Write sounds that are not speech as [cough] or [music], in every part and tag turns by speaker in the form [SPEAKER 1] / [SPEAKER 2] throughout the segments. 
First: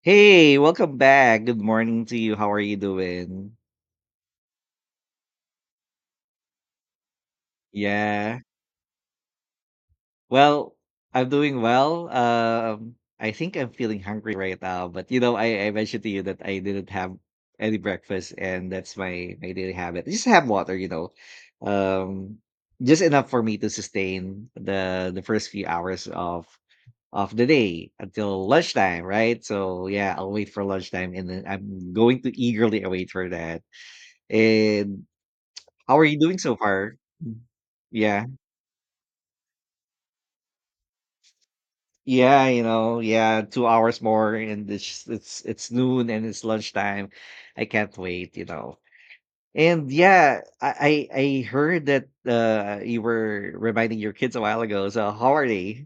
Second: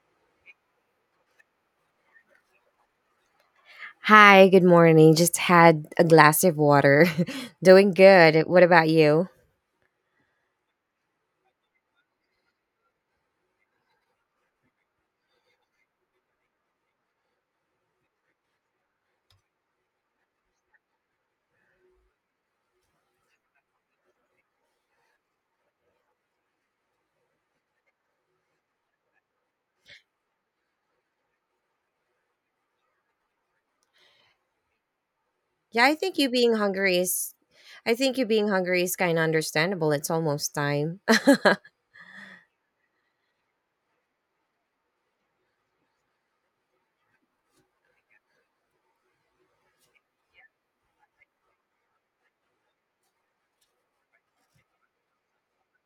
[SPEAKER 1] Hey, welcome back. Good morning to you. How are you doing?
[SPEAKER 2] Hi, good morning. Just had a glass of water. [laughs] Doing
[SPEAKER 1] Yeah.
[SPEAKER 2] good. What about you?
[SPEAKER 1] Well, I'm doing well. I think I'm feeling hungry right now, but I mentioned to you that I didn't have any breakfast and that's my daily habit. Just have water, you know. Um, just enough for me to sustain the first few hours of the day until lunchtime, right? So yeah, I'll wait for lunchtime and then I'm going to eagerly await for that. And
[SPEAKER 2] Yeah, I
[SPEAKER 1] how are you
[SPEAKER 2] think you
[SPEAKER 1] doing
[SPEAKER 2] being
[SPEAKER 1] so far?
[SPEAKER 2] hungry is I think
[SPEAKER 1] Yeah.
[SPEAKER 2] you being hungry is kind of understandable. It's almost time.
[SPEAKER 1] Yeah, 2 hours more and it's noon and it's lunchtime. I can't wait, you know. And yeah, I heard that you were reminding your kids a while ago. So how are they?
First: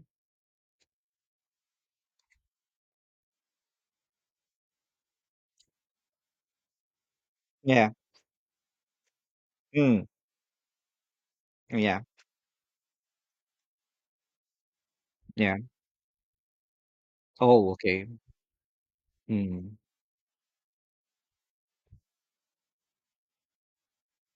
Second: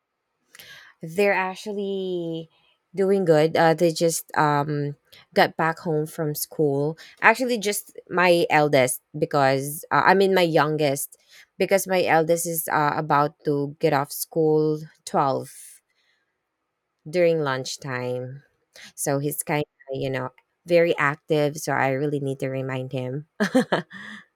[SPEAKER 2] [laughs] They're actually doing good. They just got back home from school. Actually,
[SPEAKER 1] Yeah.
[SPEAKER 2] just my eldest because
[SPEAKER 1] Mm.
[SPEAKER 2] I mean my youngest because
[SPEAKER 1] Yeah.
[SPEAKER 2] my eldest is about to get off school 12
[SPEAKER 1] Yeah.
[SPEAKER 2] during
[SPEAKER 1] Oh, okay.
[SPEAKER 2] lunchtime. So he's kind
[SPEAKER 1] Mm.
[SPEAKER 2] of, you know, very active. So I really need to remind him. [laughs]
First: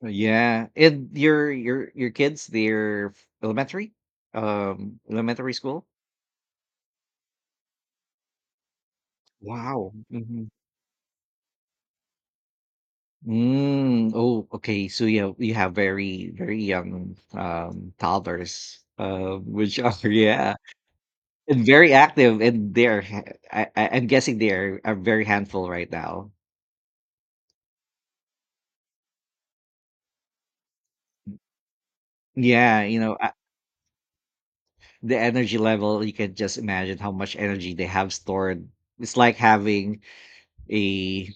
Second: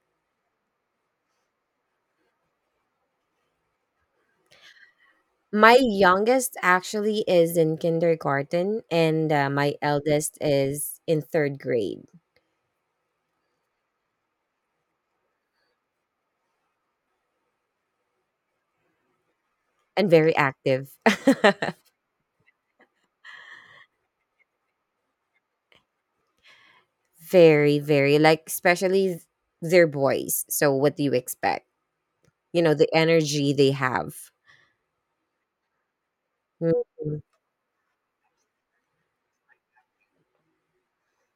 [SPEAKER 1] Yeah. And your kids, they're elementary? Elementary
[SPEAKER 2] My
[SPEAKER 1] school?
[SPEAKER 2] youngest actually is in kindergarten, and my
[SPEAKER 1] Wow.
[SPEAKER 2] eldest
[SPEAKER 1] Mm-hmm.
[SPEAKER 2] is in third grade
[SPEAKER 1] Mm, oh, okay. So yeah, we have very young toddlers, which are [laughs]
[SPEAKER 2] and very
[SPEAKER 1] yeah,
[SPEAKER 2] active.
[SPEAKER 1] and
[SPEAKER 2] [laughs]
[SPEAKER 1] very active, and I'm guessing they're a very handful right now.
[SPEAKER 2] Very, very, like, especially they're boys. So what do you expect? You know,
[SPEAKER 1] Yeah,
[SPEAKER 2] the energy they have.
[SPEAKER 1] the energy level. You can just imagine how
[SPEAKER 2] Mhm.
[SPEAKER 1] much energy they have stored. It's like having a,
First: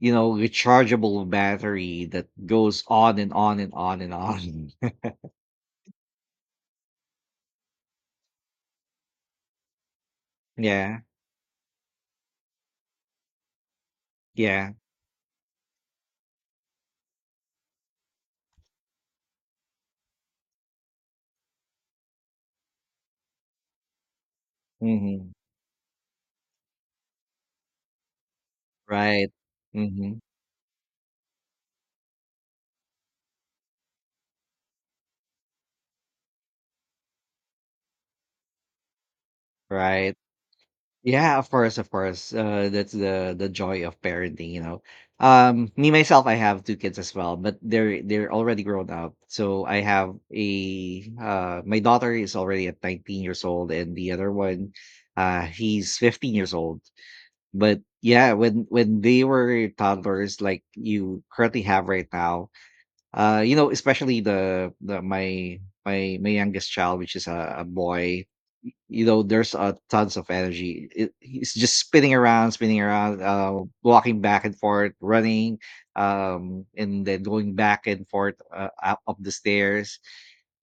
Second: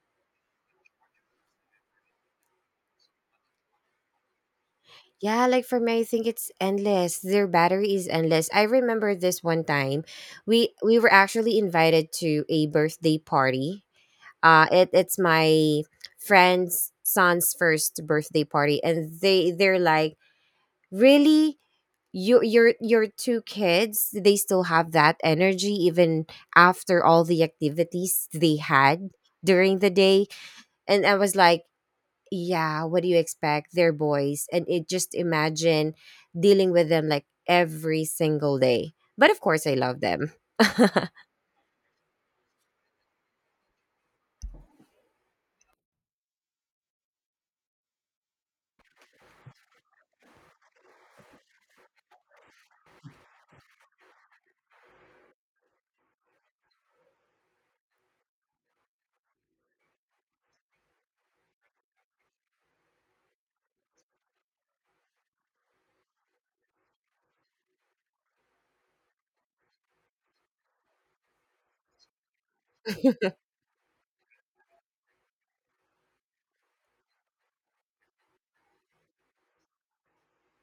[SPEAKER 1] you know, rechargeable battery that goes on and on and on and on. [laughs]
[SPEAKER 2] Yeah, like for me, I think it's endless. Their battery is endless. I remember this one time, we
[SPEAKER 1] Yeah,
[SPEAKER 2] were actually invited to a birthday party. Uh,
[SPEAKER 1] yeah.
[SPEAKER 2] it it's my friend's son's first birthday party, and they're like, really, you your two kids, they still have that
[SPEAKER 1] Hmm.
[SPEAKER 2] energy even after all the activities they had
[SPEAKER 1] Right.
[SPEAKER 2] during the
[SPEAKER 1] Hmm.
[SPEAKER 2] day, and I was like, yeah, what do you expect? They're boys, and it just imagine dealing with them like every single day, but of course I love
[SPEAKER 1] Right.
[SPEAKER 2] them. [laughs]
[SPEAKER 1] Yeah, of course, of course. That's the joy of parenting, you know. Me myself, I have two kids as well, but they're already grown up. So I have a my daughter is already at 19 years old, and the other one, he's 15 years old. But yeah, when they were toddlers, like you currently have right now, you know, especially the my my my youngest child, which is a boy. You know, there's tons of energy. He's just spinning around, walking back and forth, running, and then going back and forth up the stairs.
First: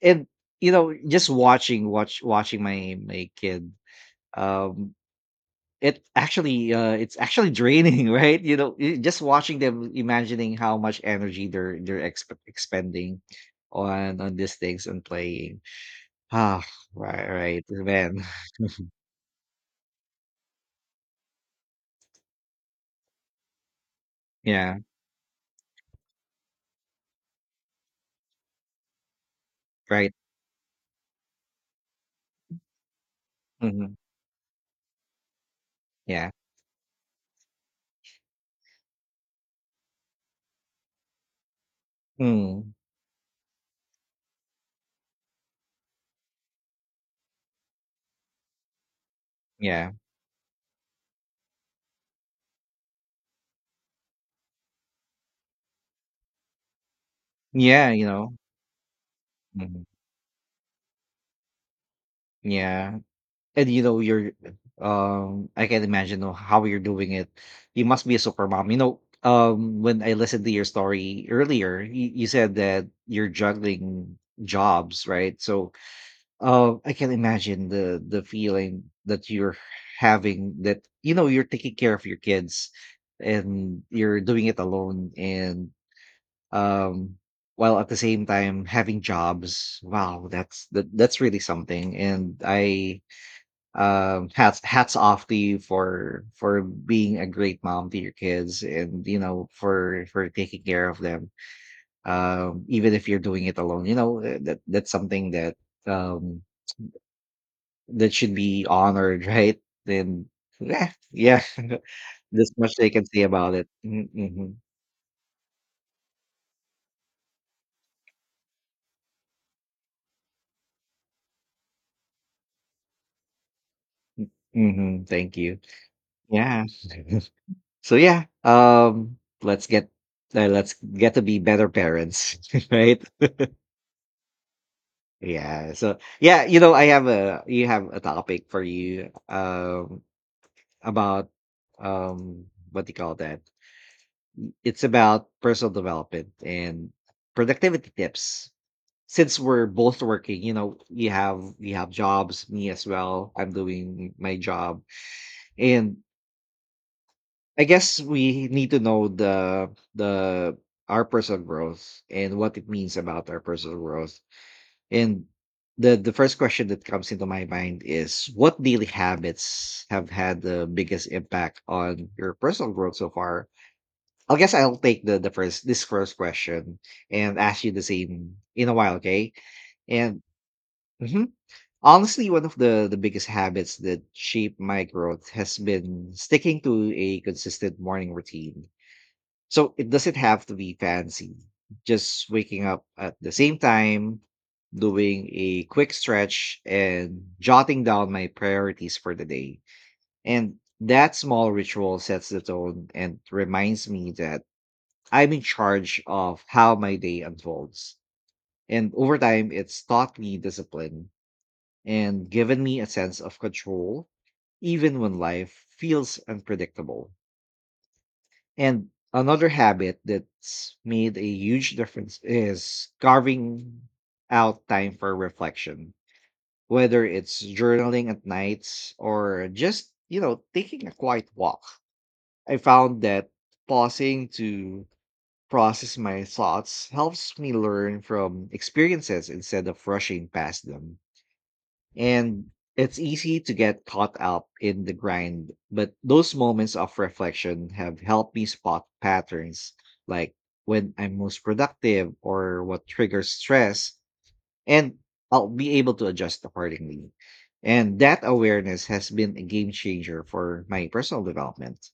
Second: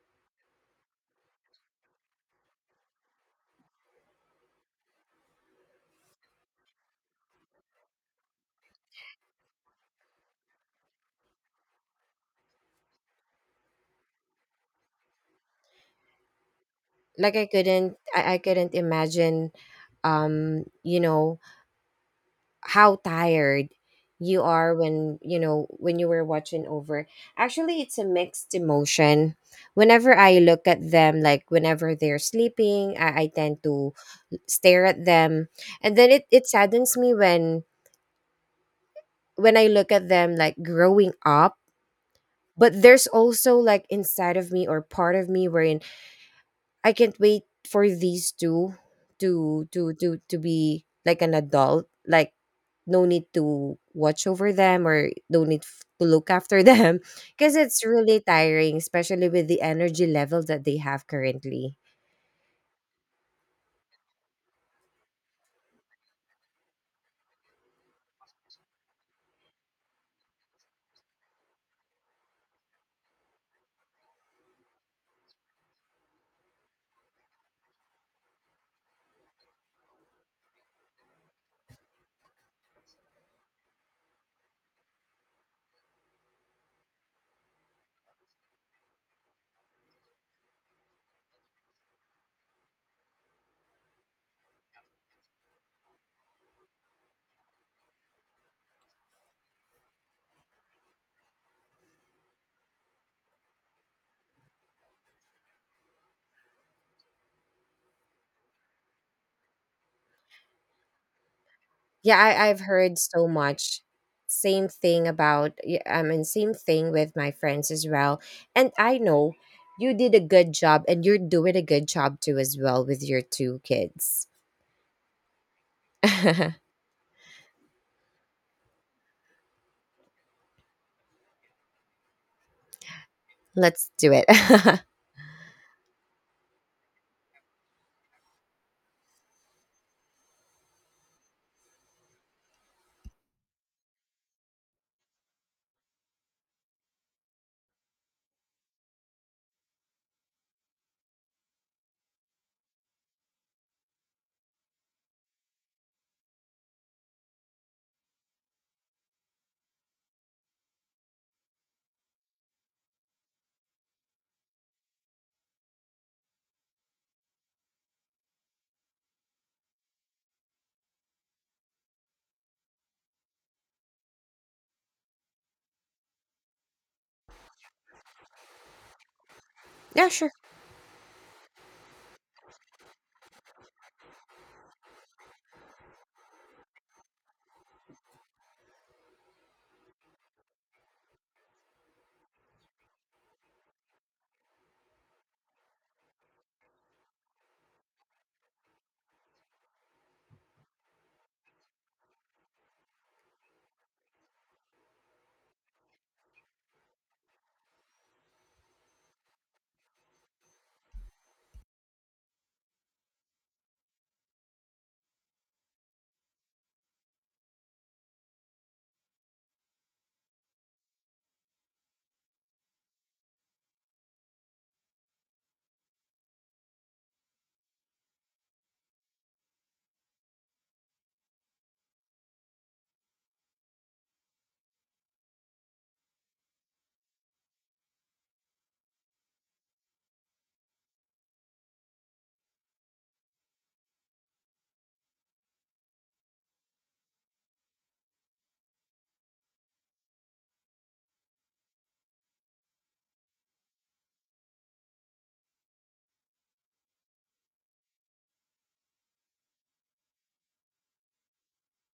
[SPEAKER 1] And you know, just watching my kid. Um, it's actually draining, [laughs] right? You know, just watching them, imagining how much energy they're expending on these things and playing. Ah,
[SPEAKER 2] like i
[SPEAKER 1] right,
[SPEAKER 2] couldn't
[SPEAKER 1] man.
[SPEAKER 2] i, I
[SPEAKER 1] [laughs]
[SPEAKER 2] couldn't imagine you know how tired you are
[SPEAKER 1] Yeah,
[SPEAKER 2] when you know when you were watching over. Actually it's a mixed emotion
[SPEAKER 1] right.
[SPEAKER 2] whenever I look at them, like whenever they're sleeping, I tend to
[SPEAKER 1] Hmm.
[SPEAKER 2] stare at them, and then
[SPEAKER 1] Yeah.
[SPEAKER 2] it saddens me when I look at them like growing up.
[SPEAKER 1] Mm,
[SPEAKER 2] But there's also like inside of me or part of me wherein I can't wait for these two to
[SPEAKER 1] yeah.
[SPEAKER 2] be like an adult. Like no need to watch over them or no need to look after them. [laughs] Because it's
[SPEAKER 1] Yeah. You
[SPEAKER 2] really
[SPEAKER 1] know.
[SPEAKER 2] tiring, especially with the
[SPEAKER 1] Hmm.
[SPEAKER 2] energy level that they have currently.
[SPEAKER 1] Yeah. And you know, you're, I can imagine, oh, how you're doing it. You must be a super mom. You know, when I listened to your story earlier, you said that you're juggling jobs, right? So I can imagine the feeling that you're having, that you know, you're taking care of your kids and you're doing it alone, and um while at the same time having jobs. Wow, that's really something. And I hats off to you for being a great mom to your kids, and you know, for taking care of them, even if you're doing it alone, you know. That that's something that um that should be honored, [laughs] right? then yeah yeah. [laughs]
[SPEAKER 2] Yeah, I,
[SPEAKER 1] This
[SPEAKER 2] I've
[SPEAKER 1] much they
[SPEAKER 2] heard
[SPEAKER 1] can say
[SPEAKER 2] so
[SPEAKER 1] about it.
[SPEAKER 2] much.
[SPEAKER 1] Mm,
[SPEAKER 2] Same thing about, I mean, same thing with my friends as well. And I know you did a good job, and you're doing a good job too as well with your two kids.
[SPEAKER 1] mm-hmm, thank you.
[SPEAKER 2] [laughs]
[SPEAKER 1] Yeah. [laughs] So yeah, let's get, let's get to be better parents, [laughs] right?
[SPEAKER 2] Let's do it. [laughs]
[SPEAKER 1] Yeah. So yeah, you know, I have a, you have a topic for you, about, um what do you call that? It's about personal development and productivity tips. Since we're both working, you know, you have, you have jobs, me as well. I'm doing my job. And I guess we need to know the our personal growth and what it means about our personal growth. And the first question that comes into my mind is, what daily habits have had the biggest impact on your personal growth so far? I guess I'll take the first this first question and ask you the same in a while, okay?
[SPEAKER 2] Yeah,
[SPEAKER 1] And
[SPEAKER 2] sure.
[SPEAKER 1] mhm. Honestly, one of the biggest habits that shaped my growth has been sticking to a consistent morning routine. So it doesn't have to be fancy. Just waking up at the same time, doing a quick stretch, and jotting down my priorities for the day. And that small ritual sets the tone and reminds me that I'm in charge of how my day unfolds. And over time, it's taught me discipline and given me a sense of control, even when life feels unpredictable. And another habit that's made a huge difference is carving out time for reflection, whether it's journaling at nights or just, you know, taking a quiet walk. I found that pausing to process my thoughts helps me learn from experiences instead of rushing past them. And it's easy to get caught up in the grind, but those moments of reflection have helped me spot patterns, like when I'm most productive or what triggers stress, and I'll be able to adjust accordingly. And that awareness has been a game changer for my personal development.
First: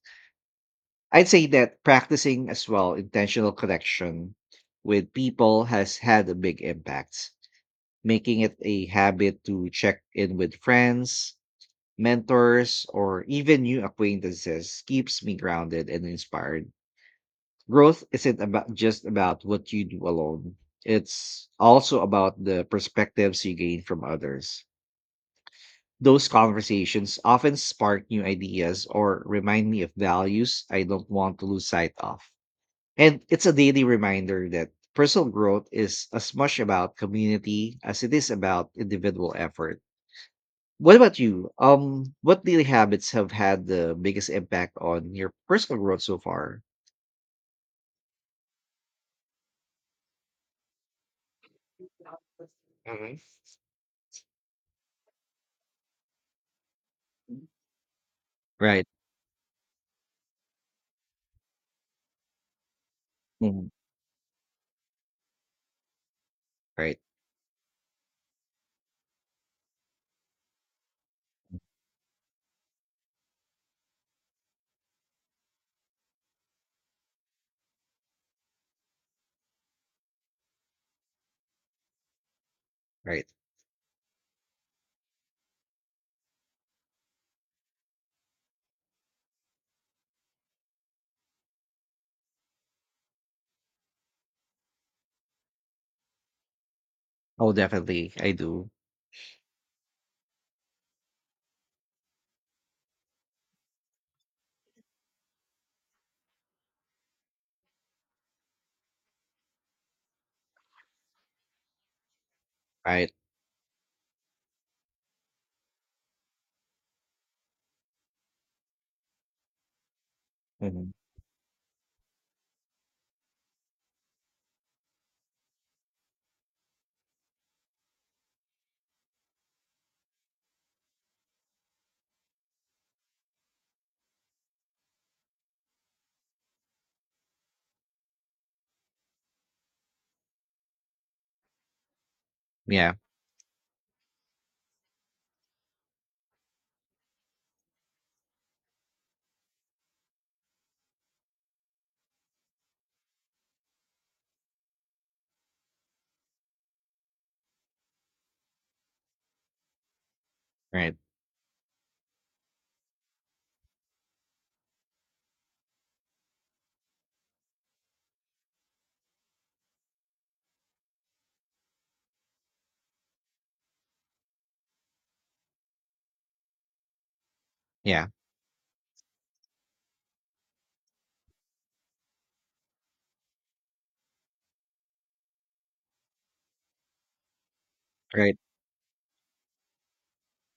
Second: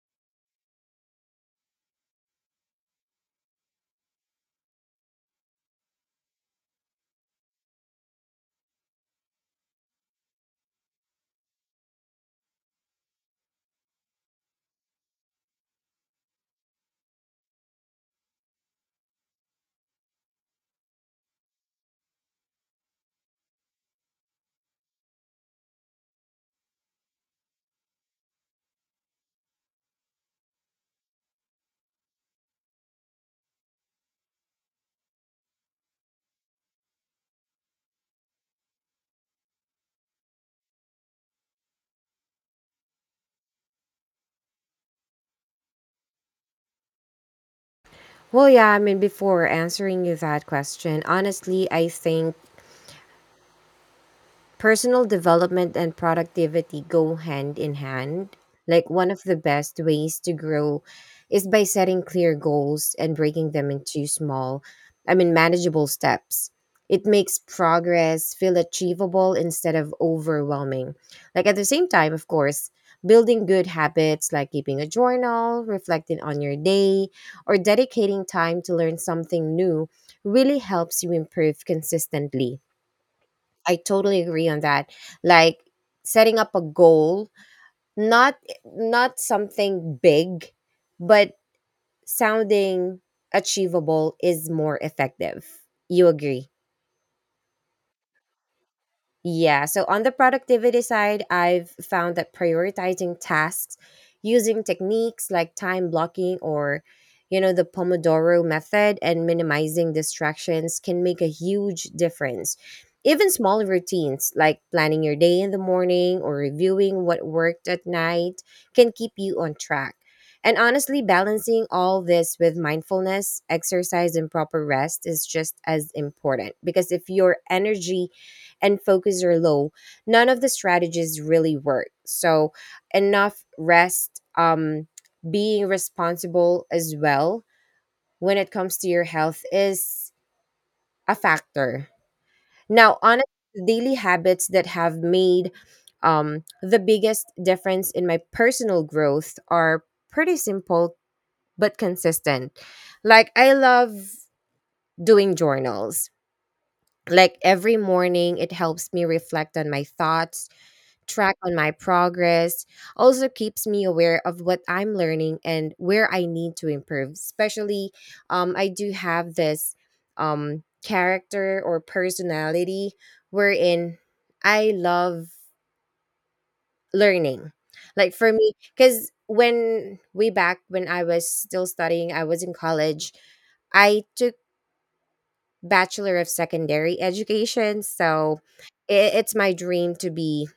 [SPEAKER 1] I'd say that practicing as well intentional connection with people has had a big impact. Making it a habit to check in with friends, mentors, or even new acquaintances keeps me grounded and inspired. Growth isn't about, just about what you do alone. It's also about the perspectives you gain from others. Those conversations often spark new ideas or remind me of values I don't want to lose sight of. And it's a daily reminder that personal growth is as much about community as it is about individual effort. What about you? What daily habits have had the biggest impact on your personal growth so far?
[SPEAKER 2] Well, yeah, I mean, before answering you that question, honestly, I think
[SPEAKER 1] Hmm.
[SPEAKER 2] personal development and productivity go hand in hand.
[SPEAKER 1] Right.
[SPEAKER 2] Like, one of the best ways to grow is by setting clear goals and breaking
[SPEAKER 1] Mhm.
[SPEAKER 2] them into small, I mean, manageable steps.
[SPEAKER 1] Right.
[SPEAKER 2] It makes progress feel achievable instead of overwhelming. Like, at the same time, of course, building good habits like keeping a journal, reflecting on your day, or dedicating time to learn something new really helps you improve consistently.
[SPEAKER 1] Right.
[SPEAKER 2] I totally agree on that. Like setting up a goal, not not something big, but sounding achievable is more effective. You agree?
[SPEAKER 1] Oh, definitely. I do.
[SPEAKER 2] Yeah. So on the productivity side, I've found that prioritizing tasks using techniques like time blocking or, you know, the Pomodoro method and minimizing distractions can make a huge difference.
[SPEAKER 1] Right.
[SPEAKER 2] Even small routines like planning your day in the morning or reviewing what worked at night can keep you on track. And
[SPEAKER 1] Hmm.
[SPEAKER 2] honestly, balancing all this with mindfulness, exercise, and proper rest is just as important because if your energy and focus are low, none of the strategies really work. So, enough rest, being responsible as well when it comes to your health is a factor.
[SPEAKER 1] Yeah.
[SPEAKER 2] Now, honestly, daily habits that have made the biggest difference in my personal growth are pretty simple but consistent. Like, I love doing journals. Like every morning, it helps me reflect on my thoughts,
[SPEAKER 1] Right.
[SPEAKER 2] track on my progress, also keeps me aware of what I'm learning and where I need to improve. Especially, I do have this character or personality wherein I love learning.
[SPEAKER 1] Yeah.
[SPEAKER 2] Like for me, because when way back when I was still studying, I was in college, I took Bachelor of Secondary Education.
[SPEAKER 1] Right.
[SPEAKER 2] So it's my dream to be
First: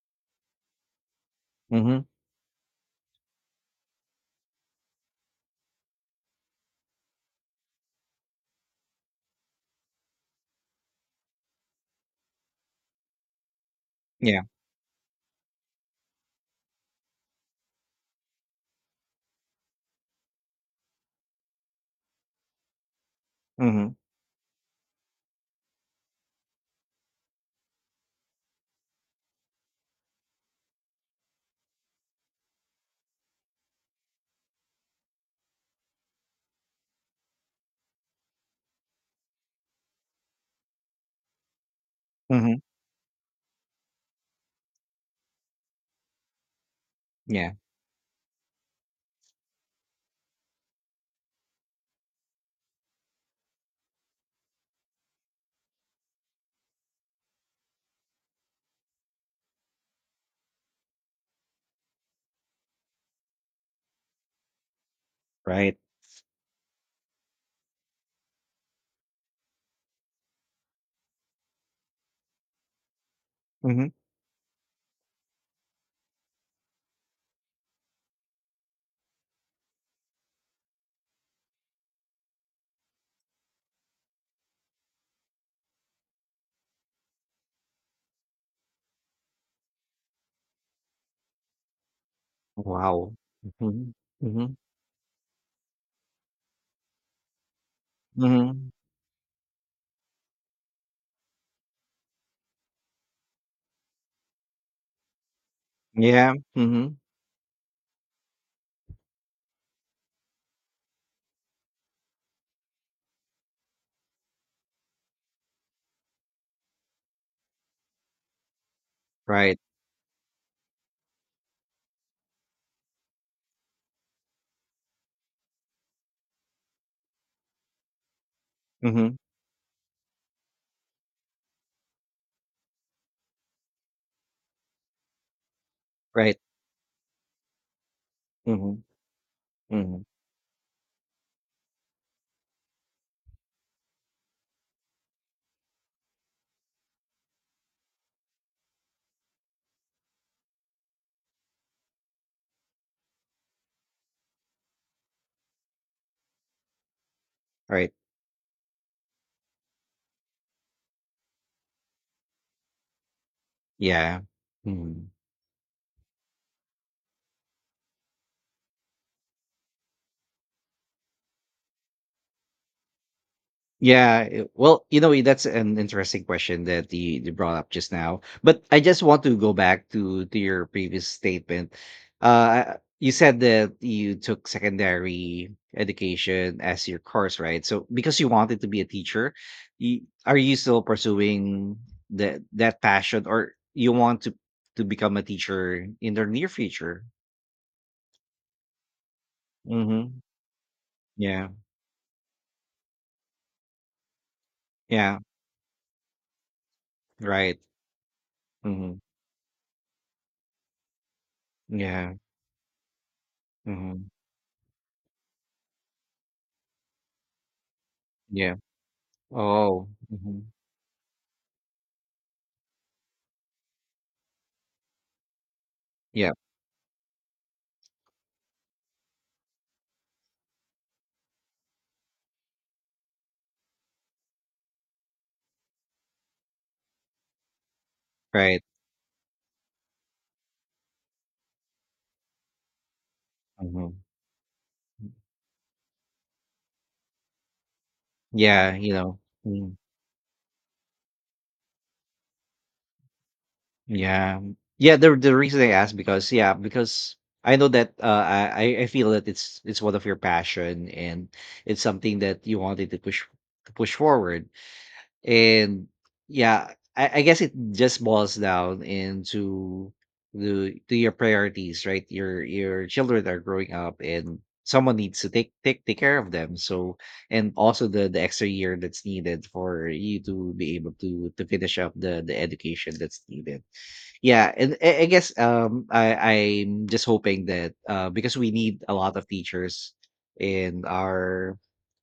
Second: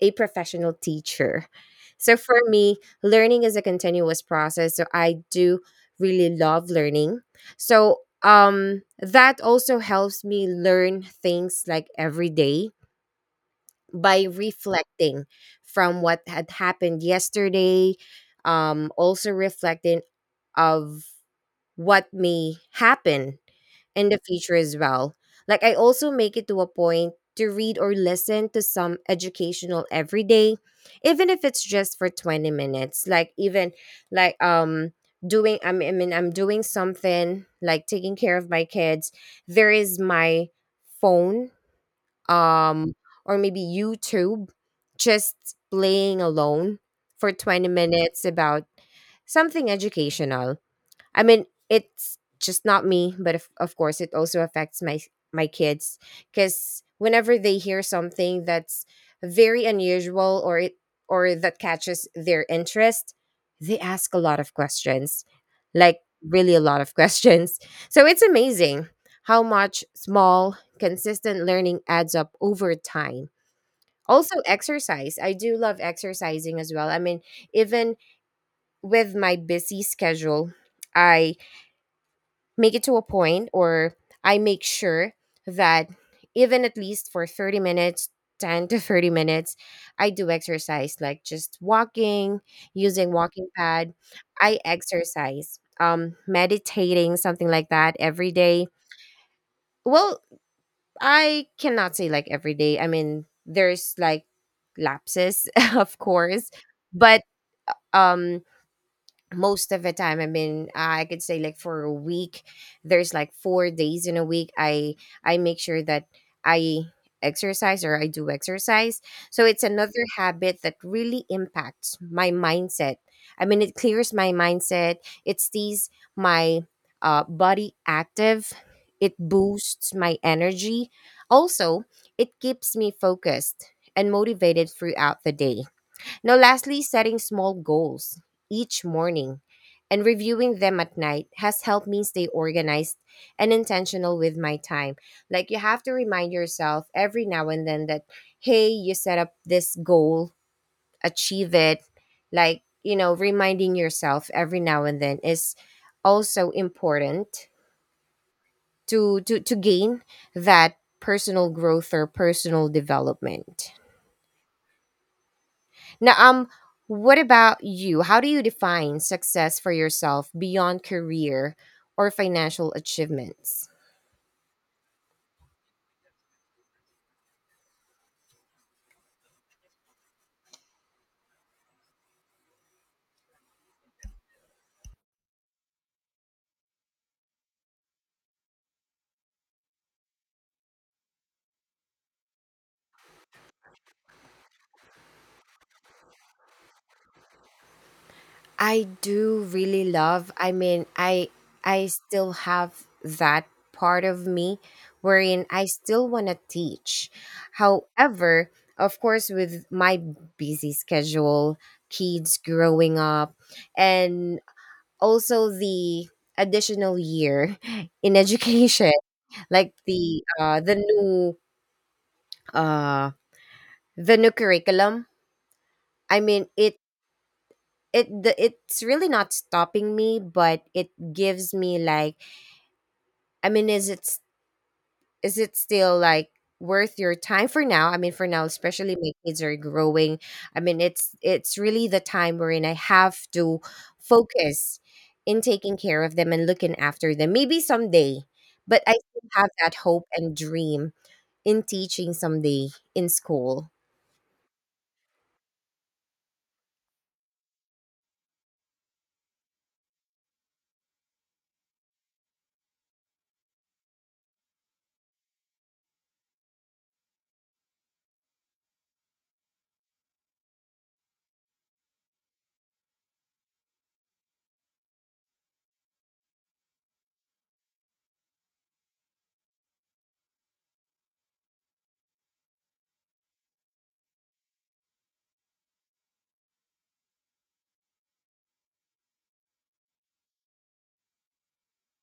[SPEAKER 2] a professional teacher.
[SPEAKER 1] Hmm.
[SPEAKER 2] So for me, learning is a continuous process. So I do really love learning. So that also helps me learn things like every day by
[SPEAKER 1] Yeah.
[SPEAKER 2] reflecting from what had happened yesterday, also reflecting of what may happen
[SPEAKER 1] Hmm.
[SPEAKER 2] in the future as well. Like I also make it to a point to read or listen to some educational every day, even if it's just for 20 minutes. Like even like doing I mean, I'm doing something like taking care of my kids. There is my phone
[SPEAKER 1] Hmm.
[SPEAKER 2] um or maybe YouTube just playing alone for
[SPEAKER 1] Yeah.
[SPEAKER 2] 20 minutes about something educational. I mean, it's just not me, but of course, it also affects my kids because whenever they hear something that's very unusual or it or that catches their interest, they ask a lot of questions,
[SPEAKER 1] Right.
[SPEAKER 2] like really a lot of [laughs] questions. So it's amazing how much small, consistent learning adds up over time.
[SPEAKER 1] Hmm.
[SPEAKER 2] Also, exercise. I do love exercising as well. I mean, even with my busy schedule, I make it to a point or I make sure that even at least for 30 minutes, 10 to 30 minutes, I do exercise like just walking,
[SPEAKER 1] Wow.
[SPEAKER 2] using walking
[SPEAKER 1] Hmm.
[SPEAKER 2] pad.
[SPEAKER 1] Hmm.
[SPEAKER 2] I exercise, meditating, something like that every day.
[SPEAKER 1] Hmm.
[SPEAKER 2] Well, I cannot say like every day. I mean, there's like lapses, [laughs] of
[SPEAKER 1] Yeah.
[SPEAKER 2] course,
[SPEAKER 1] Hmm.
[SPEAKER 2] but um most of the time. I mean I could say like for a week there's like 4 days in a week I make sure that I exercise or I do exercise. So
[SPEAKER 1] Right.
[SPEAKER 2] it's another habit that really impacts my mindset. I mean it clears my mindset. It stays my body active. It
[SPEAKER 1] Hmm.
[SPEAKER 2] boosts my energy. Also it keeps me focused and motivated throughout the day. Now,
[SPEAKER 1] Right.
[SPEAKER 2] lastly, setting small goals
[SPEAKER 1] Hmm.
[SPEAKER 2] each morning
[SPEAKER 1] Hmm.
[SPEAKER 2] and reviewing them at night has helped me stay organized and intentional with my time. Like, you have to remind yourself every now and then that, hey, you set up this goal, achieve it. Like, you know, reminding yourself every now and then is also important
[SPEAKER 1] Right.
[SPEAKER 2] to gain that personal growth or personal development.
[SPEAKER 1] Yeah. Hmm.
[SPEAKER 2] Now, what about you? How do you define success for yourself beyond career or financial achievements?
[SPEAKER 1] Yeah, well, you know, that's an interesting question that you brought up just now. But I just want to go back to your previous statement. You said that you took secondary education as your course, right? So because you wanted to be a teacher, you, are you still pursuing that passion, or you want to become a teacher in the near future?
[SPEAKER 2] I do really
[SPEAKER 1] Mm-hmm.
[SPEAKER 2] love. I mean,
[SPEAKER 1] Yeah.
[SPEAKER 2] I still have that part of me
[SPEAKER 1] Yeah.
[SPEAKER 2] wherein I still want to teach.
[SPEAKER 1] Right.
[SPEAKER 2] However,
[SPEAKER 1] Mm-hmm.
[SPEAKER 2] of course with my busy schedule,
[SPEAKER 1] Yeah.
[SPEAKER 2] kids growing up
[SPEAKER 1] Mm-hmm.
[SPEAKER 2] and also the additional year [laughs] in
[SPEAKER 1] Yeah.
[SPEAKER 2] education like
[SPEAKER 1] Oh. Mm-hmm.
[SPEAKER 2] uh the new curriculum. I
[SPEAKER 1] Yeah,
[SPEAKER 2] mean it's really not stopping me, but it gives me like I mean is it still like worth your time for now? I mean for now,
[SPEAKER 1] right.
[SPEAKER 2] especially my kids are growing. I mean it's really the time wherein I have to
[SPEAKER 1] Mhm.
[SPEAKER 2] focus in taking care of them and looking after them. Maybe someday,
[SPEAKER 1] Yeah,
[SPEAKER 2] but
[SPEAKER 1] you
[SPEAKER 2] I
[SPEAKER 1] know.
[SPEAKER 2] still have that
[SPEAKER 1] Mm,
[SPEAKER 2] hope and dream in teaching someday in school.
[SPEAKER 1] yeah. Yeah, the reason I asked, because yeah, because I know that I feel that it's one of your passion and it's something that you wanted to push forward. And yeah, I guess it just boils down into the to your priorities, right? Your children are growing up and someone needs to take care of them. So, and also the extra year that's needed for you to be able to finish up the education that's needed. Yeah, and I guess I'm just hoping that, because we need a lot of teachers in our,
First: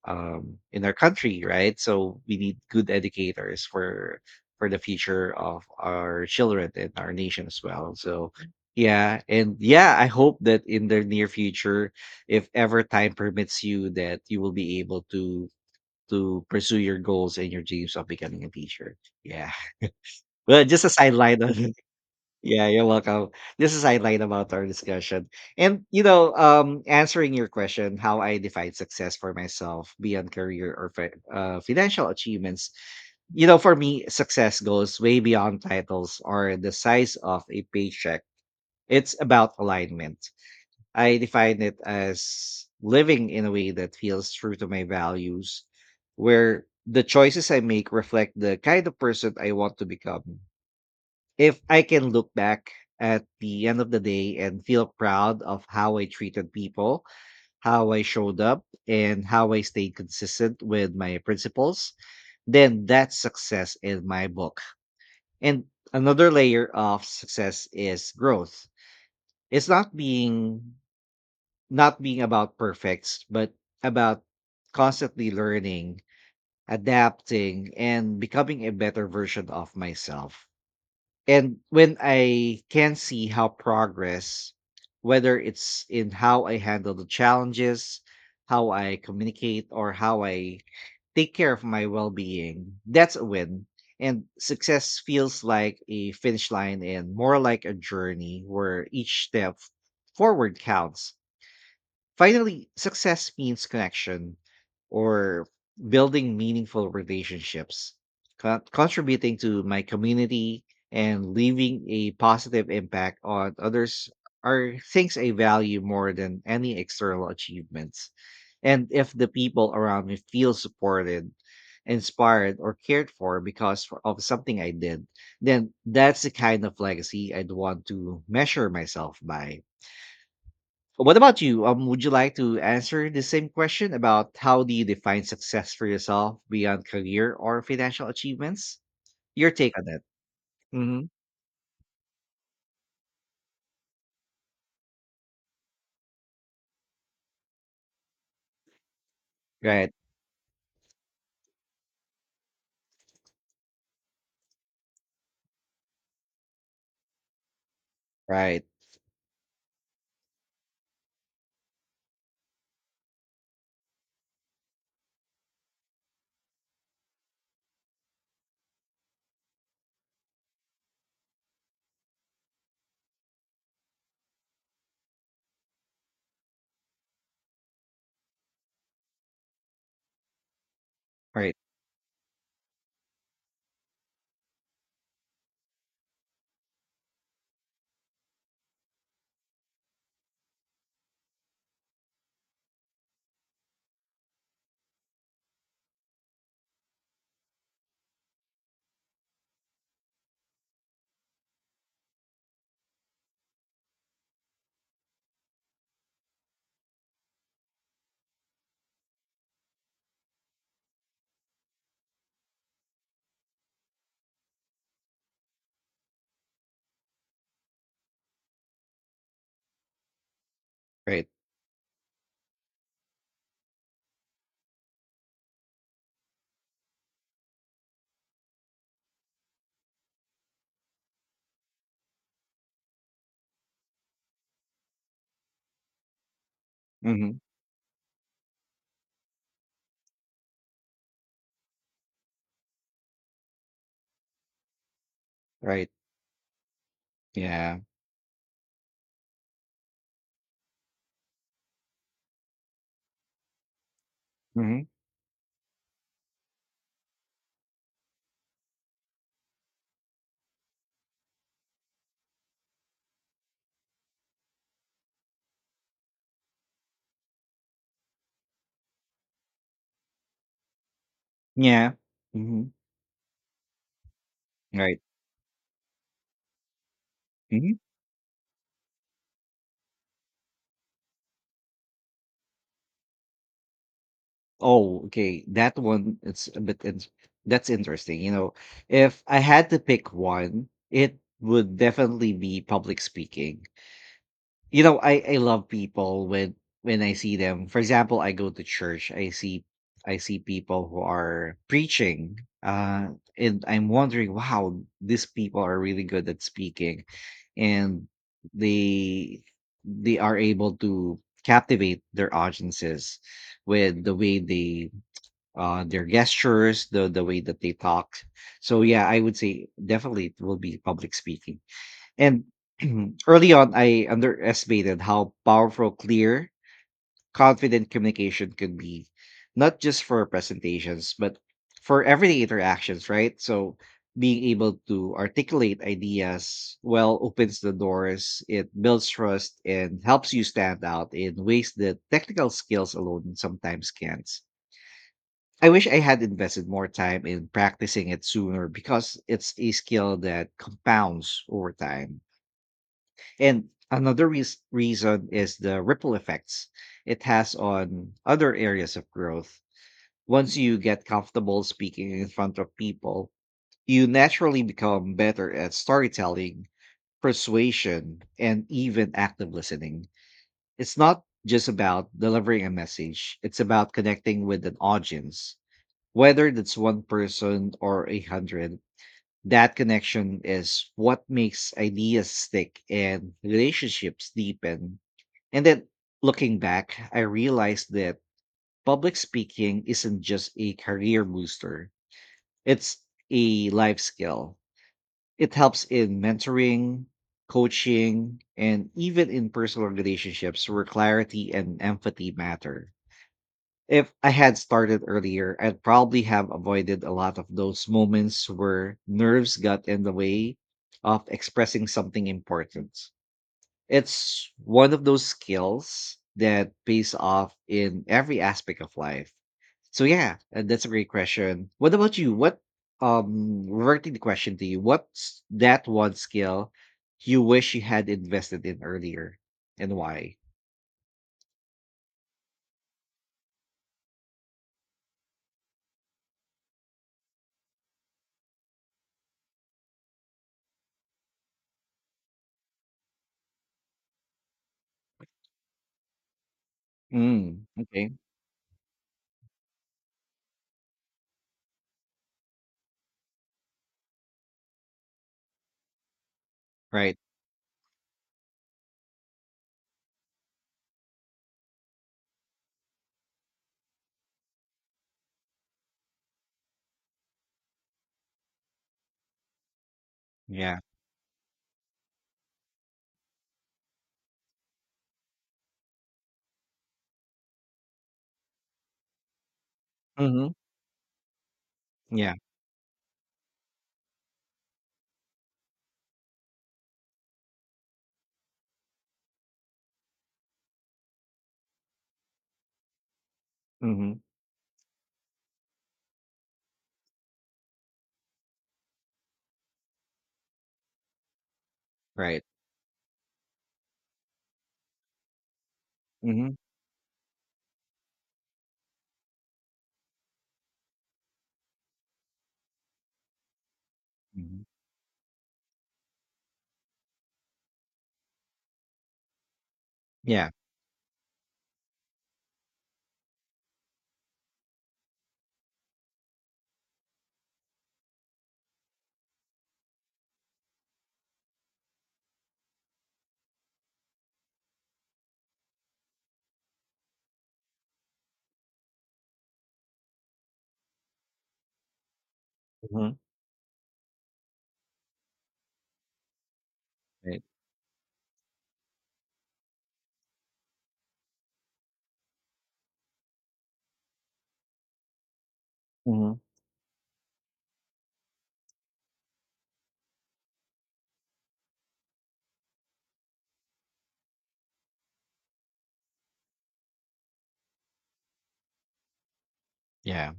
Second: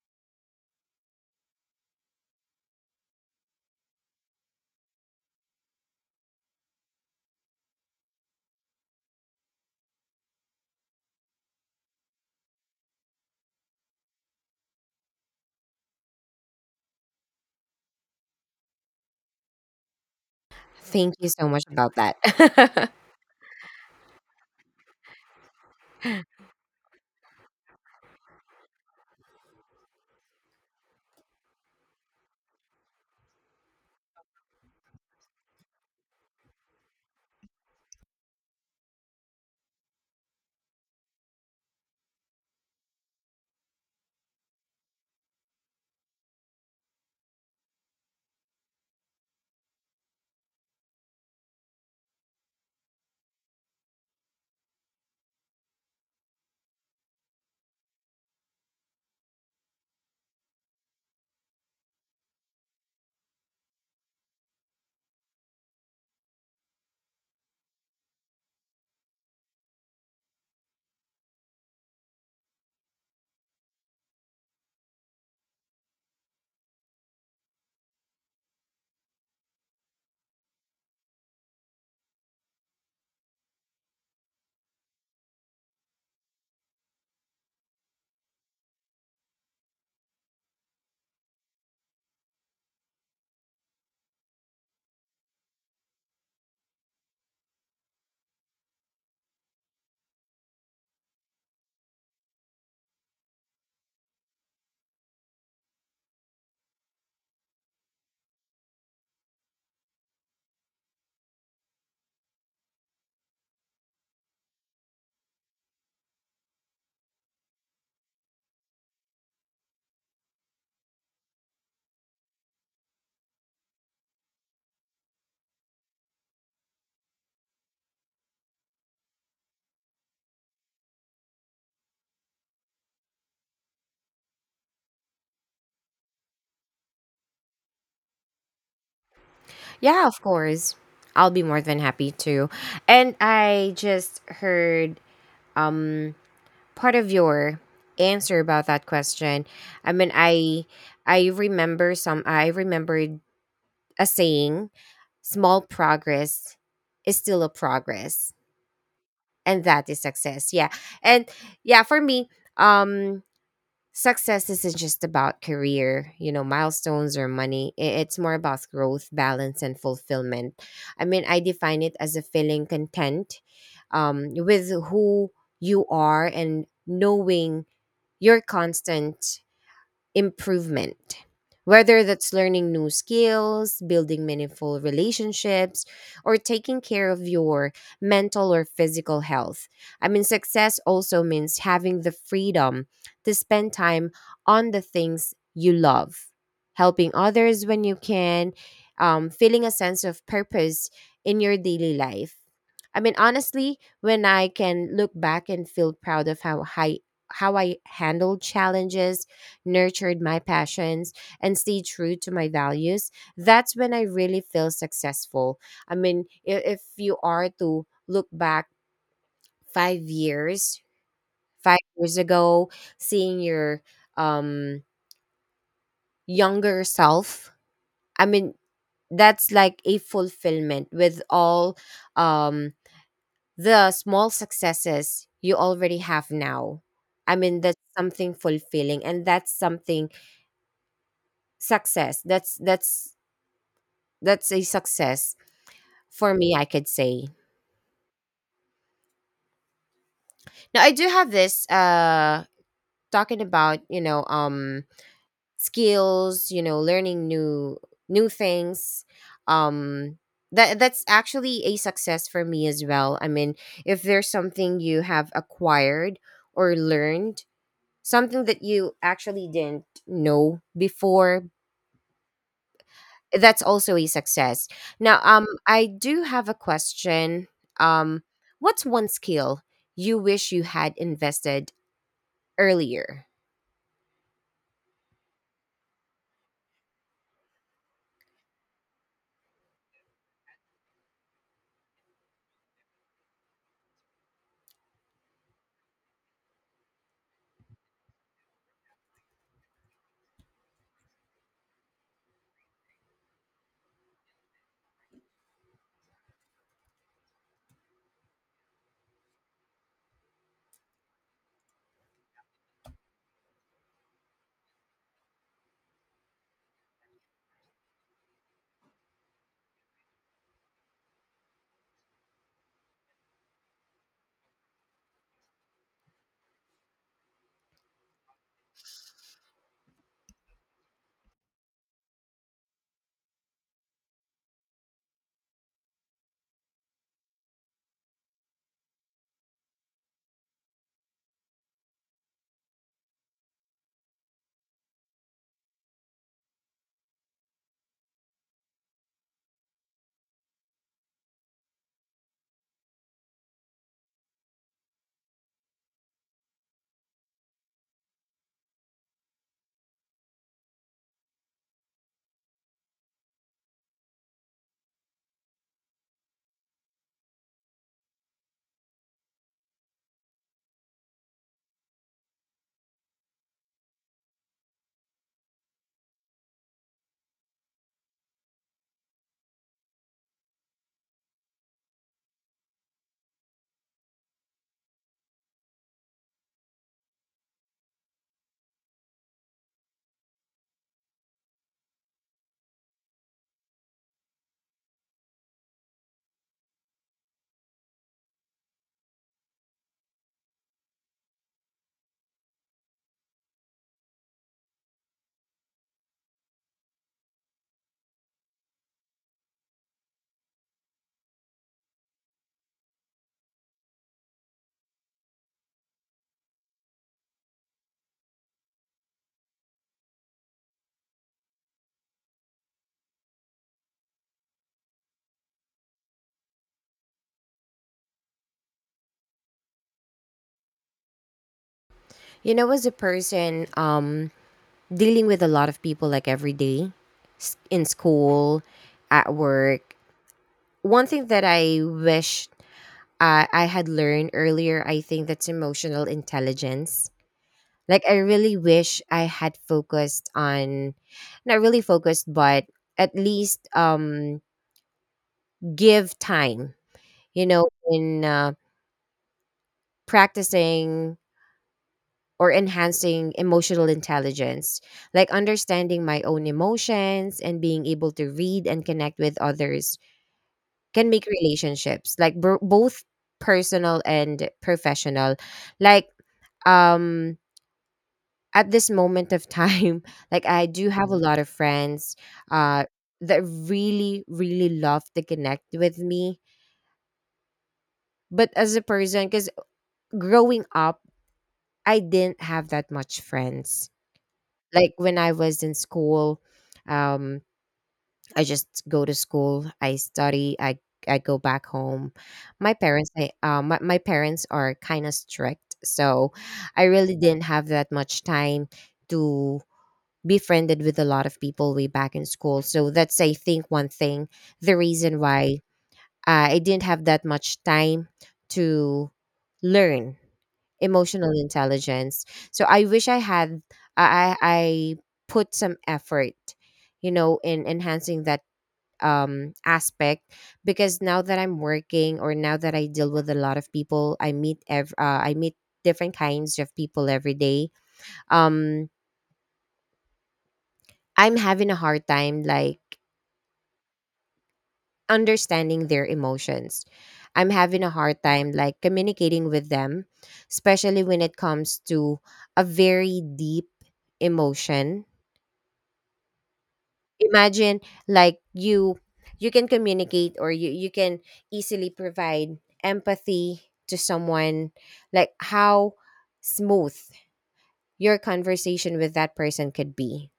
[SPEAKER 1] in our country, right? So we need good educators for the future of our children and our nation as well. So yeah, and yeah, I hope that in the near future, if ever time permits you, that you will be able to pursue your goals and your dreams of becoming a teacher. Yeah. Well, just a
[SPEAKER 2] Thank you
[SPEAKER 1] sideline
[SPEAKER 2] so much
[SPEAKER 1] on,
[SPEAKER 2] about that.
[SPEAKER 1] yeah, you're welcome. This is highlight about our discussion. And you know, answering your question, how I define success for myself beyond career or financial achievements. You know, for me, success goes way beyond titles or the size of a paycheck. It's about alignment. I define it as living in a way that feels true to my values, where the choices I make reflect the kind of person I want to become. If I can look back at the end of the day and feel proud of how I treated people, how I showed up, and how I stayed consistent with my principles, then that's success in my book. And another layer of success is growth. It's not being about perfects, but about constantly learning, adapting, and becoming a better version of myself. And when I can see how progress, whether it's in how I handle the challenges, how I communicate, or how I take care of my well being, that's a win. And success feels like a finish line and more like a journey where each step forward counts. Finally, success means connection, or building meaningful relationships, contributing to my community, and leaving a positive impact on others, are things I value more than any external achievements. And if the people around me feel supported, inspired, or cared for because, of something I did, then that's the kind of legacy I'd want to measure myself by. What about you? Would you like to answer the same question about how do you define success for yourself beyond career or financial achievements? Your take
[SPEAKER 2] [laughs]
[SPEAKER 1] on that.
[SPEAKER 2] Yeah, of course.
[SPEAKER 1] Hmm.
[SPEAKER 2] I'll be more than happy to. And I just heard um part of your answer about that question.
[SPEAKER 1] Right,
[SPEAKER 2] I mean, I I remember some I remembered a saying, small progress is still a progress,
[SPEAKER 1] right,
[SPEAKER 2] and that is success. Yeah. And yeah, for me, um success isn't just about career, you know, milestones or money. It's more about growth, balance, and fulfillment. I mean, I define it as a feeling content with who you are and knowing your constant improvement,
[SPEAKER 1] right,
[SPEAKER 2] whether that's learning new skills, building meaningful relationships, or taking care of your mental or physical health. I mean, success also means having the freedom to spend time on the things you love, helping others when you can, feeling a sense of purpose in your daily life. I mean, honestly, when I can look back and feel proud of how I handled challenges, nurtured my passions, and stayed true to my values, that's when I really feel successful. I mean, if you are to look back 5 years,
[SPEAKER 1] right.
[SPEAKER 2] 5 years ago, seeing your um, younger self, I mean, that's like a fulfillment with all um, the small successes you already have now.
[SPEAKER 1] Hmm.
[SPEAKER 2] I mean, that's something fulfilling, and that's something success. That's that's a success
[SPEAKER 1] Right.
[SPEAKER 2] for me, I could say.
[SPEAKER 1] Yeah.
[SPEAKER 2] Now I do have this talking about, you know,
[SPEAKER 1] Hmm.
[SPEAKER 2] skills, you know, learning new things. Um that that's actually a success for me as well. I mean, if there's something you have acquired or learned, something that you actually didn't know before,
[SPEAKER 1] Yeah. Hmm.
[SPEAKER 2] that's also a success.
[SPEAKER 1] Right.
[SPEAKER 2] Now, I do have a question.
[SPEAKER 1] Hmm.
[SPEAKER 2] Um, what's one skill you wish you had invested earlier?
[SPEAKER 1] Oh, okay. That one, it's a bit, in- That's interesting. You know, if I had to pick one, it would definitely be public speaking. You know, I love people when I see them. For example, I go to church. I see people who are preaching, uh, and I'm wondering, wow, these people are really good at speaking, and they they are able to captivate their audiences with the way they, their gestures, the way that they talk. So yeah, I would say definitely it will be public speaking. And [clears throat] early on, I underestimated how powerful clear, confident communication can be, not just for presentations, but for everyday interactions, right? So being able to articulate ideas well opens the doors, it builds trust, and helps you stand out in ways that technical skills alone sometimes can't. I wish I had invested more time in practicing it sooner because it's a skill that compounds over time. And another reason is the ripple effects it has on other areas of growth. Once you get comfortable speaking in front of people, you naturally become better at storytelling, persuasion, and even active listening. It's not just about delivering a message, it's about connecting with an audience, whether that's one person or a hundred. That connection is what makes ideas stick and relationships deepen, and then looking back, I realized that public speaking isn't just a career booster, it's a life skill. It helps in mentoring, coaching, and even in personal relationships where clarity and empathy matter. If I had started earlier, I'd probably have avoided a lot of those moments where nerves got in the way of expressing something important. It's one of those skills that pays off in every aspect of life. So yeah, that's a great question. What about you? What Reverting the question to you, what's that one skill you wish you had invested in earlier and why?
[SPEAKER 2] You know, as a person dealing with a lot of people like every day in school, at work, one thing that I wish I had learned earlier, I think that's emotional intelligence.
[SPEAKER 1] Mm,
[SPEAKER 2] Like,
[SPEAKER 1] okay.
[SPEAKER 2] I really wish I had focused on, not really focused, but at least give time,
[SPEAKER 1] Right.
[SPEAKER 2] in practicing or enhancing emotional intelligence, like understanding my own emotions and being able to read and connect with others
[SPEAKER 1] Yeah.
[SPEAKER 2] can make relationships like both personal and professional. Like, um, at this moment of time, [laughs] like
[SPEAKER 1] Mm-hmm.
[SPEAKER 2] I do have a lot of friends,
[SPEAKER 1] Yeah.
[SPEAKER 2] uh, that really, really love to connect with me. But as a person, because growing up, I didn't have that much friends.
[SPEAKER 1] Mm-hmm.
[SPEAKER 2] Like when I was in school, um, I just go to school, I study, I go back home.
[SPEAKER 1] Right.
[SPEAKER 2] My parents, I, my my parents are kind of strict, so
[SPEAKER 1] Mm-hmm.
[SPEAKER 2] I really didn't have that much time to be friended with a lot of people way back in school. So that's I think one thing,
[SPEAKER 1] Hmm.
[SPEAKER 2] the reason why I didn't have that much time to learn
[SPEAKER 1] Yeah.
[SPEAKER 2] emotional intelligence. So I wish I had I put some effort, in enhancing that aspect because now that I'm working or now that I deal with a lot of people, I meet I meet different kinds of people every day. Um I'm having a hard time like
[SPEAKER 1] Mm-hmm.
[SPEAKER 2] understanding their emotions.
[SPEAKER 1] Right.
[SPEAKER 2] I'm having a hard time like communicating with them, especially when it comes to a very deep emotion.
[SPEAKER 1] Mm-hmm.
[SPEAKER 2] Imagine like you can communicate or you can easily provide empathy to someone, like how smooth your conversation with that person could be.
[SPEAKER 1] Yeah.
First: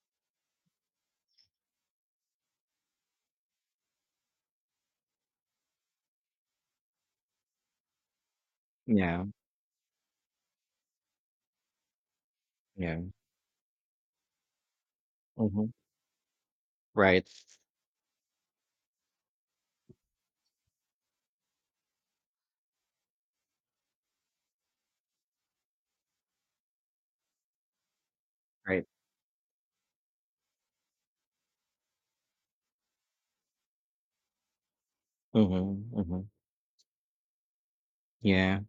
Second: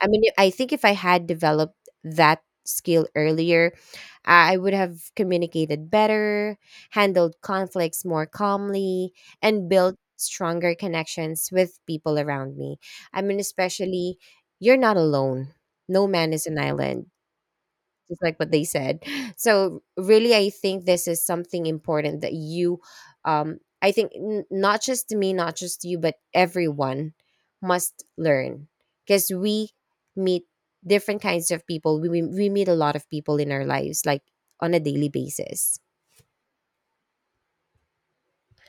[SPEAKER 2] I mean, I think if I had developed that skill earlier, I would have communicated better, handled conflicts more calmly,
[SPEAKER 1] Yeah.
[SPEAKER 2] and built stronger connections with people around me.
[SPEAKER 1] Yeah.
[SPEAKER 2] I mean, especially, you're not alone,
[SPEAKER 1] Mm-hmm.
[SPEAKER 2] no man is an island,
[SPEAKER 1] Right.
[SPEAKER 2] just like what they said. So really, I think this is something important that I think not just me, not just you, but everyone must learn
[SPEAKER 1] Right.
[SPEAKER 2] because we meet different kinds of people. We meet a lot of people in our lives, like on a daily basis.
[SPEAKER 1] Mm-hmm. Mm-hmm. Yeah.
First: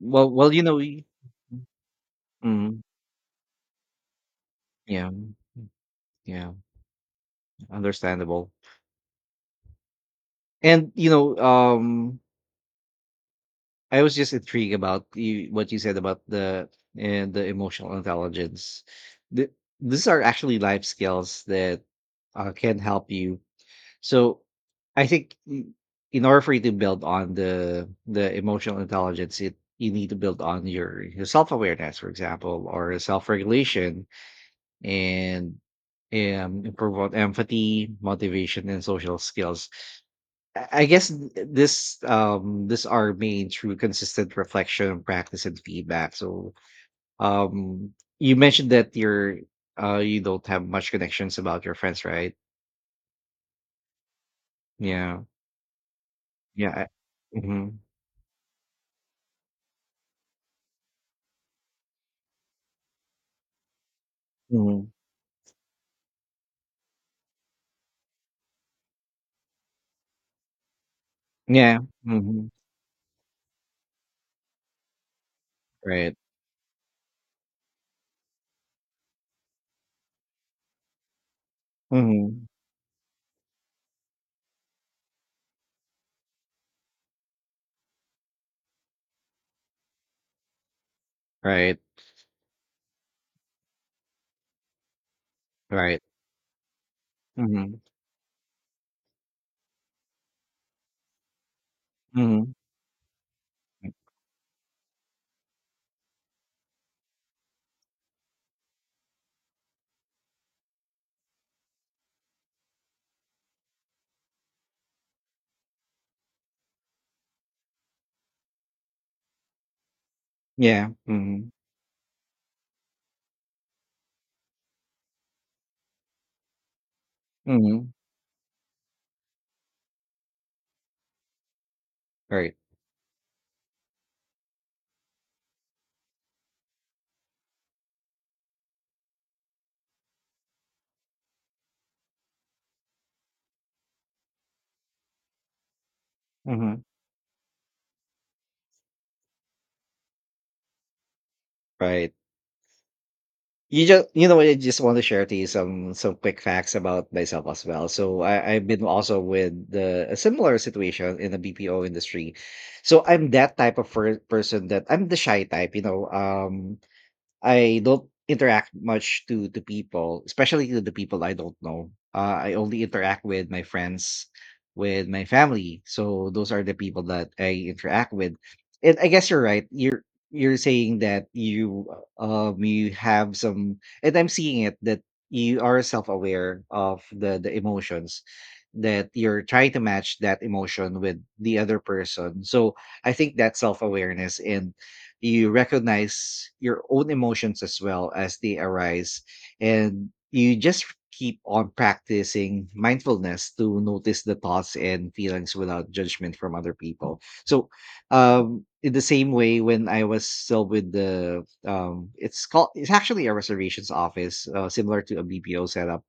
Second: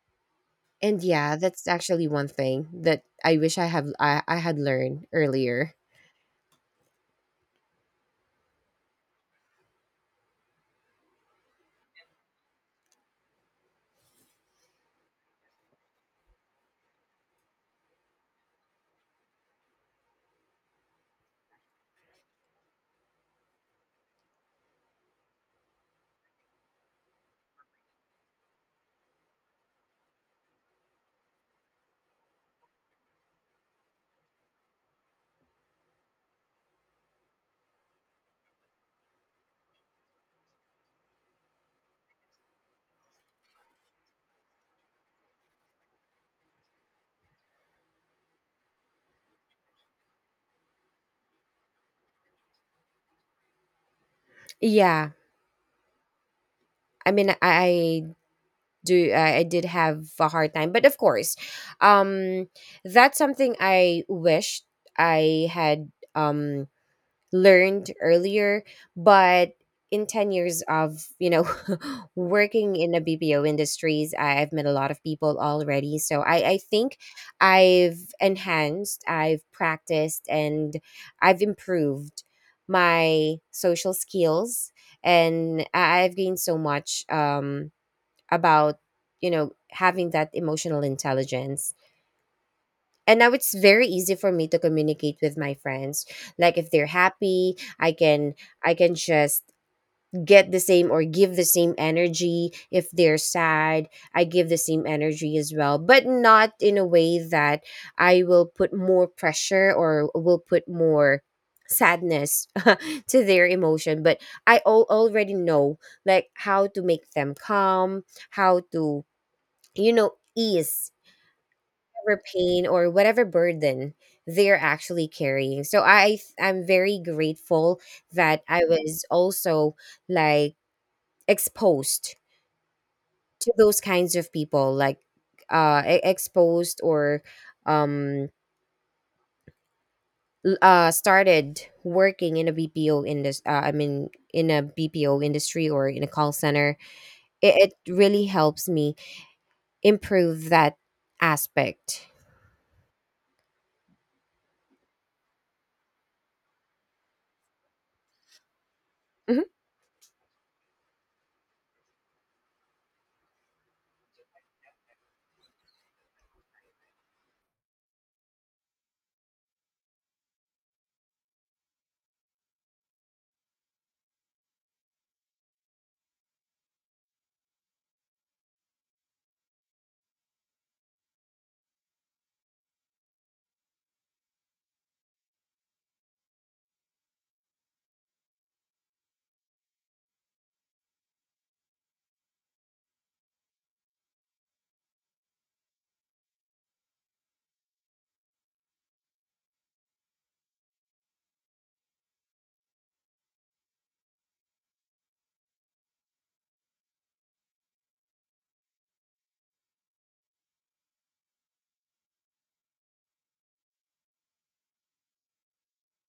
[SPEAKER 1] Well, you know,
[SPEAKER 2] And
[SPEAKER 1] we—
[SPEAKER 2] yeah, that's actually one thing
[SPEAKER 1] Mhm.
[SPEAKER 2] that I wish I had learned
[SPEAKER 1] Yeah,
[SPEAKER 2] earlier.
[SPEAKER 1] yeah, understandable. And, you know, I was just intrigued about you what you said about the and the emotional intelligence. Th These are actually life skills that, can help you. So, I think I in order for you to build on the emotional intelligence, it you need to build on your self-awareness, for example, or self-regulation. And improve on empathy, motivation, and social skills. I guess this this are main through consistent reflection, practice, and feedback. So um you mentioned that you're you don't have much connections about your friends, right?
[SPEAKER 2] Yeah.
[SPEAKER 1] Yeah, yeah.
[SPEAKER 2] I mean, I,
[SPEAKER 1] Mm-hmm.
[SPEAKER 2] I do I, I did have a hard time, but of course um that's something I wished
[SPEAKER 1] Hmm.
[SPEAKER 2] I had learned earlier, but in 10 years of
[SPEAKER 1] Yeah.
[SPEAKER 2] [laughs]
[SPEAKER 1] Hmm.
[SPEAKER 2] working in the bpo industries, I've met a lot of people already,
[SPEAKER 1] Right.
[SPEAKER 2] so I think I've enhanced, I've practiced, and I've improved
[SPEAKER 1] Hmm.
[SPEAKER 2] my social skills, and I've gained so much about having that emotional intelligence.
[SPEAKER 1] Right.
[SPEAKER 2] And now it's very easy for me to communicate with my
[SPEAKER 1] Right.
[SPEAKER 2] friends. Like if they're happy,
[SPEAKER 1] Hmm.
[SPEAKER 2] I can just get the same or give the same energy.
[SPEAKER 1] Hmm.
[SPEAKER 2] If they're sad, I give the same energy as well, but not in a way that I will put more pressure or will put more sadness [laughs] to their emotion. But I already know like how to make them calm, how to
[SPEAKER 1] Yeah.
[SPEAKER 2] ease
[SPEAKER 1] Hmm.
[SPEAKER 2] whatever pain or whatever burden they're actually carrying. So I'm very grateful
[SPEAKER 1] Hmm.
[SPEAKER 2] that I was also like exposed
[SPEAKER 1] Right.
[SPEAKER 2] to those kinds of people, like exposed or um started working in a BPO industry, I mean in a BPO industry or in a call center.
[SPEAKER 1] Hmm.
[SPEAKER 2] It really helps me improve that aspect.
[SPEAKER 1] Right. You just, you know what, I just want to share to you some quick facts about myself as well. So I've been also with
[SPEAKER 2] [laughs]
[SPEAKER 1] the, a similar situation in the BPO industry. So I'm that type of person that I'm the shy type, you know. I don't interact much to people, especially to the people I don't know. I only interact with my friends, with my family. So those are the people that I interact with. And I guess you're right. You're saying that you have some, and I'm seeing it that you are self aware of the emotions that you're trying to match that emotion with the other person. So I think that self awareness, and you recognize your own emotions as well as they arise, and you just keep on practicing mindfulness to notice the thoughts and feelings without judgment from other people. So in the same way when I was still with the it's called it's actually a reservations office, similar to a BPO setup.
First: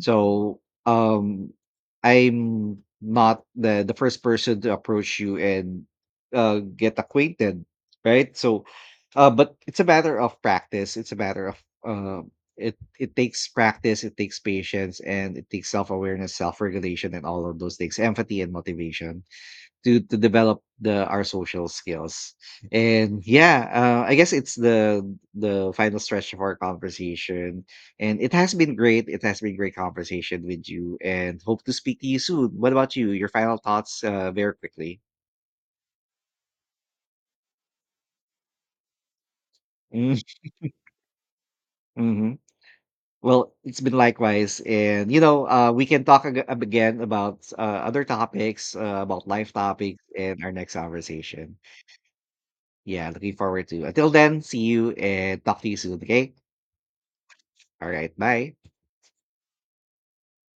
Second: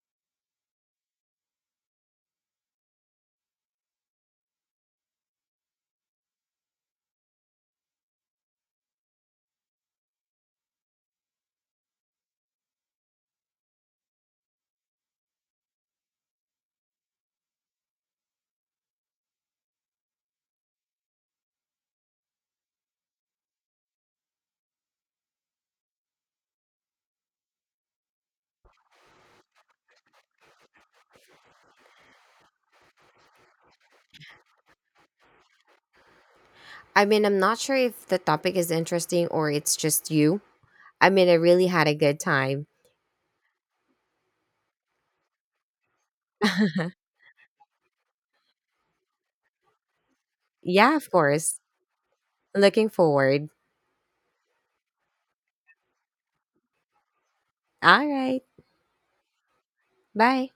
[SPEAKER 1] So um I'm not the first person to approach you and get acquainted, right? So but it's a matter of practice. It's a matter of uh it it takes practice, it takes patience, and it takes self-awareness, self-regulation, and all of those things, empathy and motivation to develop the our social skills. And yeah, I guess it's the final stretch of our conversation, and it has been great, it has been great conversation with you, and hope to speak to you soon. What about you, your final thoughts, very quickly?
[SPEAKER 2] I mean, I'm not sure if the topic is interesting or it's just you. I mean, I really had a good
[SPEAKER 1] Mm-hmm.
[SPEAKER 2] time.
[SPEAKER 1] Well, it's been likewise, and you know, we can talk again
[SPEAKER 2] [laughs]
[SPEAKER 1] about, other topics, about life topics in our next
[SPEAKER 2] Yeah, of
[SPEAKER 1] conversation.
[SPEAKER 2] course. Looking
[SPEAKER 1] Yeah, looking
[SPEAKER 2] forward.
[SPEAKER 1] forward to, until then, see you and talk to you soon, okay. All
[SPEAKER 2] All
[SPEAKER 1] right,
[SPEAKER 2] right.
[SPEAKER 1] bye.
[SPEAKER 2] Bye.